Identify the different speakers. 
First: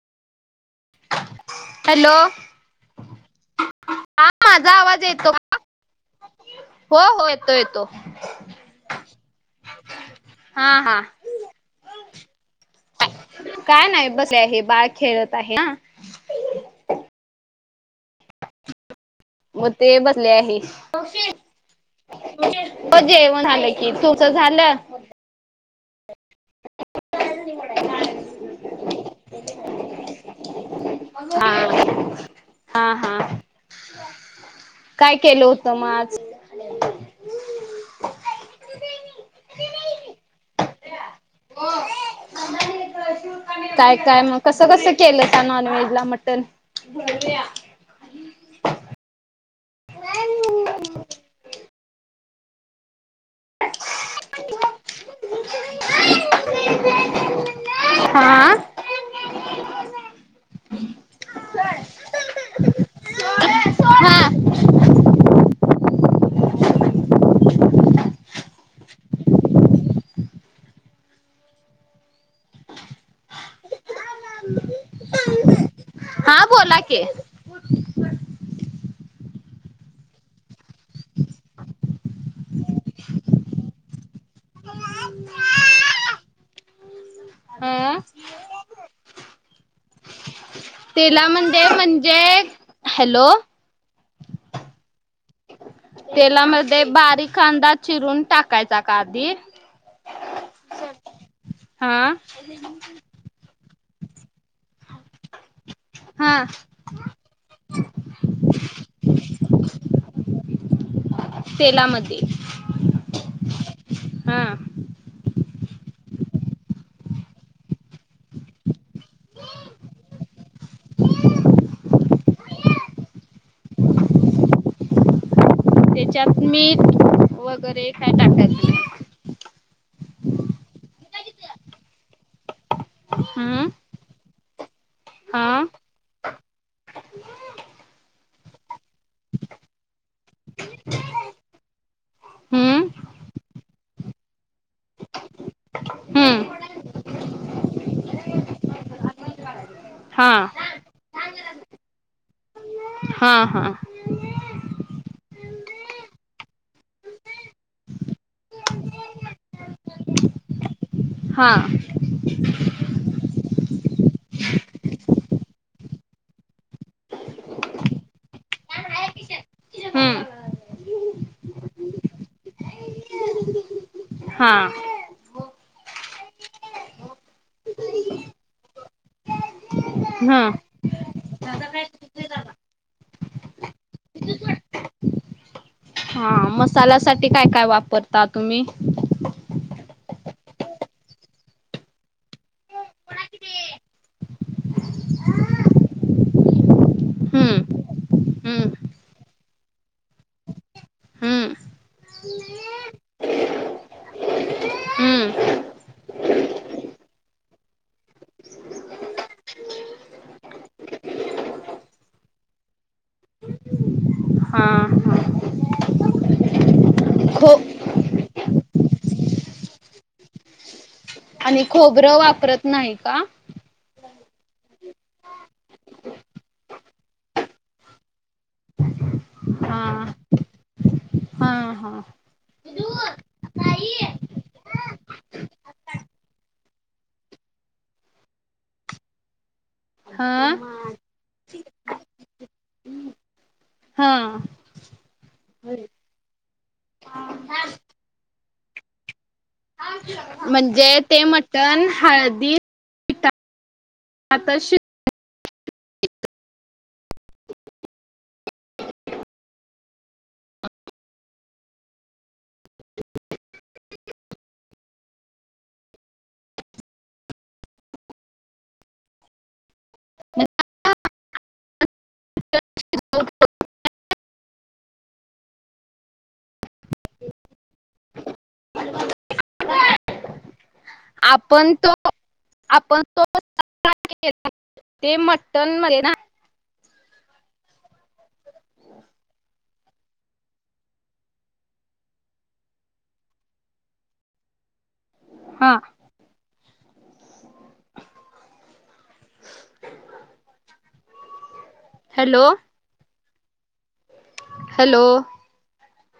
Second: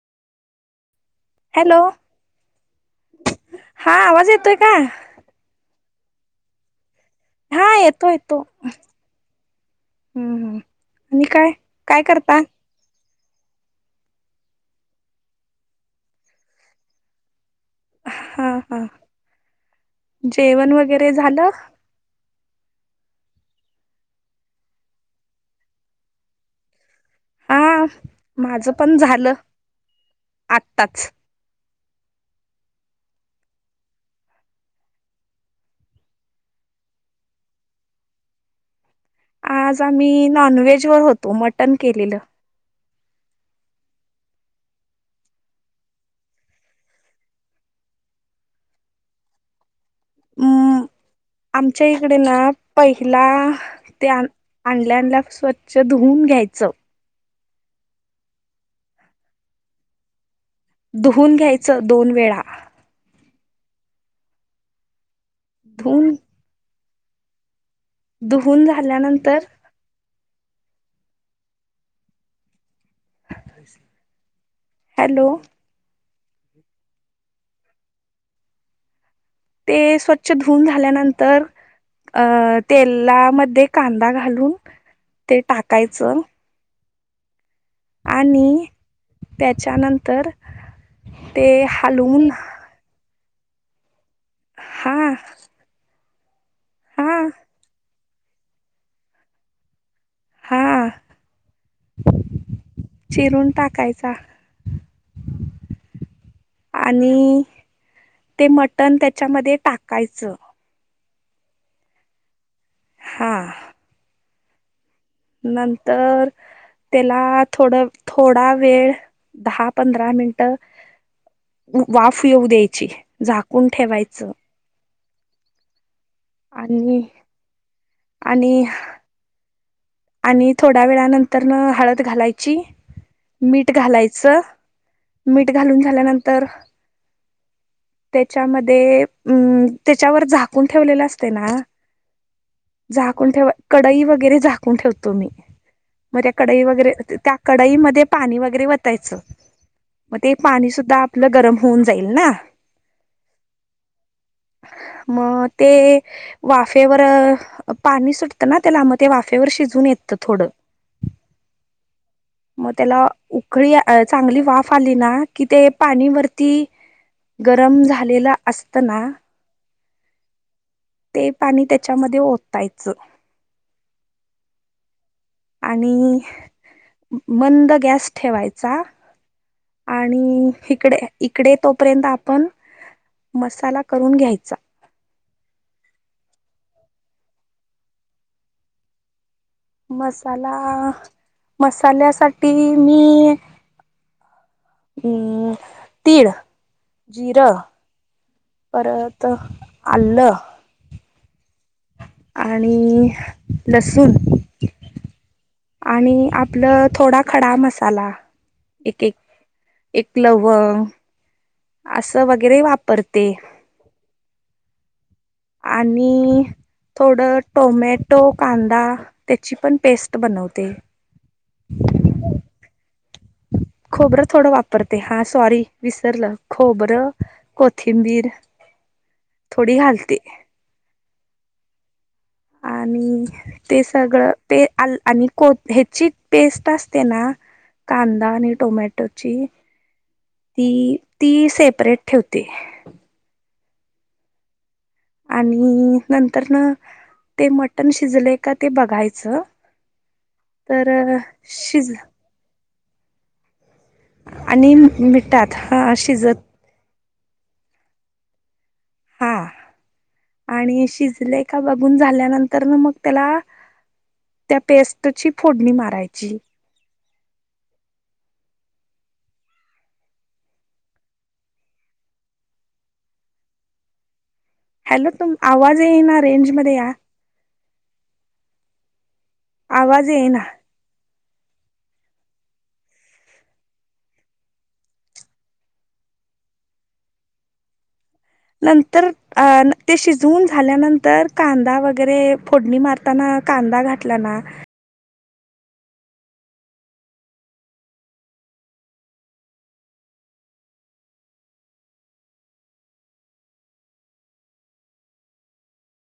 Speaker 1: Hello हा आवाज येतोय का?
Speaker 2: माझा आवाज [unintelligible]
Speaker 1: हा येतो येतो हम्म हम्म
Speaker 2: हा हा
Speaker 1: आणि काय काय करता.
Speaker 2: काय नाही बसले हे बाळ खेळत आहे ना. [inaudible]
Speaker 1: हा हा
Speaker 2: मग ते बसले आहे.
Speaker 1: जेवण
Speaker 2: हो
Speaker 1: वगैरे झालं
Speaker 2: जेवण आलं कि तुझ झालं?
Speaker 1: हा माझं पण झालं आत्ताच.
Speaker 2: हा हा हा काय केलं होतं मग आज?
Speaker 1: आज आम्ही नॉनव्हेज चिवय होत. तो मटण केलेलं.
Speaker 2: काय काय मग कसं कसं केलंसा नॉनव्हेजला मटण.
Speaker 1: अम् आम च्या इकडे ना पै हिला ते आण आणल्या आणल्या स्वच्छ धुवून घ्यायचं.
Speaker 2: हाआ.
Speaker 1: धुहून घ्यायचं दोन वेळा.
Speaker 2: हा.
Speaker 1: धुवून. धुहून झाल्यानंतर हॅलो.
Speaker 2: हा बोला की.
Speaker 1: ते स्वच्छ धुऊन झाल्यानंतर अं तेलामध्ये कांदा घालून ते टाकायचं
Speaker 2: हा
Speaker 1: आणि त्याच्या नंतर
Speaker 2: तेलामंध्ये म्हणजे हॅलो
Speaker 1: हा.
Speaker 2: तेलामध ते
Speaker 1: हा
Speaker 2: बारीक कांदा चिरून टाकायचा का आधी?
Speaker 1: हा
Speaker 2: हा.
Speaker 1: सहा. आणि ते मटण त्याच्यामध्ये टाकायचं.
Speaker 2: तेलामध्ये
Speaker 1: हा
Speaker 2: हा
Speaker 1: नंतर त्येला थोडं थोडा वेळ दहा पंधरा मिनटं.
Speaker 2: [unintelligible]
Speaker 1: वाफ येऊ द्यायची झाकून ठेवायचं.
Speaker 2: तेच त्यात मी
Speaker 1: आणि
Speaker 2: वगरे
Speaker 1: आणि. आणि थोड्या वेळानंतरन हळद घालायची,
Speaker 2: हम्म
Speaker 1: मीठ घालायचं. मीठ
Speaker 2: हा
Speaker 1: घालून झाल्यानंत तर, त्याच्यामध्ये म त्याच्यावर झाकून ठेवलेल असतंय ना,
Speaker 2: हम्म
Speaker 1: झाकून ठेवा कडई वगैरे झाक- कून ठेवतो मी मग त्या कडई
Speaker 2: हम्म
Speaker 1: वगैरे त्या कडईमध्ये पाणी वगैरे वतायचं. म ते
Speaker 2: हा
Speaker 1: पाणी सुद्धा आपलं गरम होऊन जाईल ना.
Speaker 2: हा हा.
Speaker 1: मग ते वाफेवर, पाणी सुटतं ना त्याला मग ते वाफे वाफेवर शिजून येतं थोडं.
Speaker 2: हा.
Speaker 1: मग त्याला उकळी चांगली वाफ आली ना कि ते पाणी वरती गरम झालेल असतना
Speaker 2: हम्म
Speaker 1: ते पाणी त्याच्यामध्ये ओतायचं.
Speaker 2: हा.
Speaker 1: आणि मंद गॅस ठेवायचा.
Speaker 2: हम्म
Speaker 1: आणि इकडे इकडे तोपर्यंत आपण मसाला करून घ्यायचा.
Speaker 2: हा, मसाल्या साठी काय काय वापरता तुम्ही?
Speaker 1: मसाला, मसाल्यासाठी मी म तीळ, जिरं,
Speaker 2: हम्म हम्म
Speaker 1: परत आलं,
Speaker 2: हम्म
Speaker 1: आणि लसूण आणि आपलं थोडा खडा मसाला एक एक एक लवंग असं वगैरे वापरते
Speaker 2: हम्म हा
Speaker 1: आणि थोडं
Speaker 2: खो
Speaker 1: टोमॅटो कांदा त्याची पण पेस्ट बनवते.
Speaker 2: आणि खोबरं वापरत नाही. का?
Speaker 1: खोबरं थोडं वापरते. हा, सॉरी विसरलं खोबरं कोथिंबीर थोडी
Speaker 2: हा
Speaker 1: घालते.
Speaker 2: हा हा
Speaker 1: आणि ते सगळं ते आणि कोथ्याची पेस्ट असते ना कांदा आणि टोमॅटोची,
Speaker 2: हा
Speaker 1: ती ती सेपरेट ठेवते.
Speaker 2: हा.
Speaker 1: आणि नंतर न ते मटण शिजलय का ते बघायचं. तर
Speaker 2: म्हणजे, ते मटण
Speaker 1: शिज
Speaker 2: हळदी पिठातच
Speaker 1: आणि
Speaker 2: शिज
Speaker 1: म त्यात हा, शिजत हा आणि शिजले का बघून झाल्यानंतर ना मग त्याला त्या पेस्टची फोडणी मारायची.
Speaker 2: [unintelligible]
Speaker 1: हॅलो, तुम आवाज ये ना रेंज मध्ये या. आवाज ये ना.
Speaker 2: आपण तो आपण तो [unintelligible] ते मटन [unintelligible]
Speaker 1: नंतर अ ते शिजवून झाल्यानंतर कांदा वगैरे फोडणी मारताना कांदा घातला ना
Speaker 2: हा. [inaudible] हॅलो. हॅलो.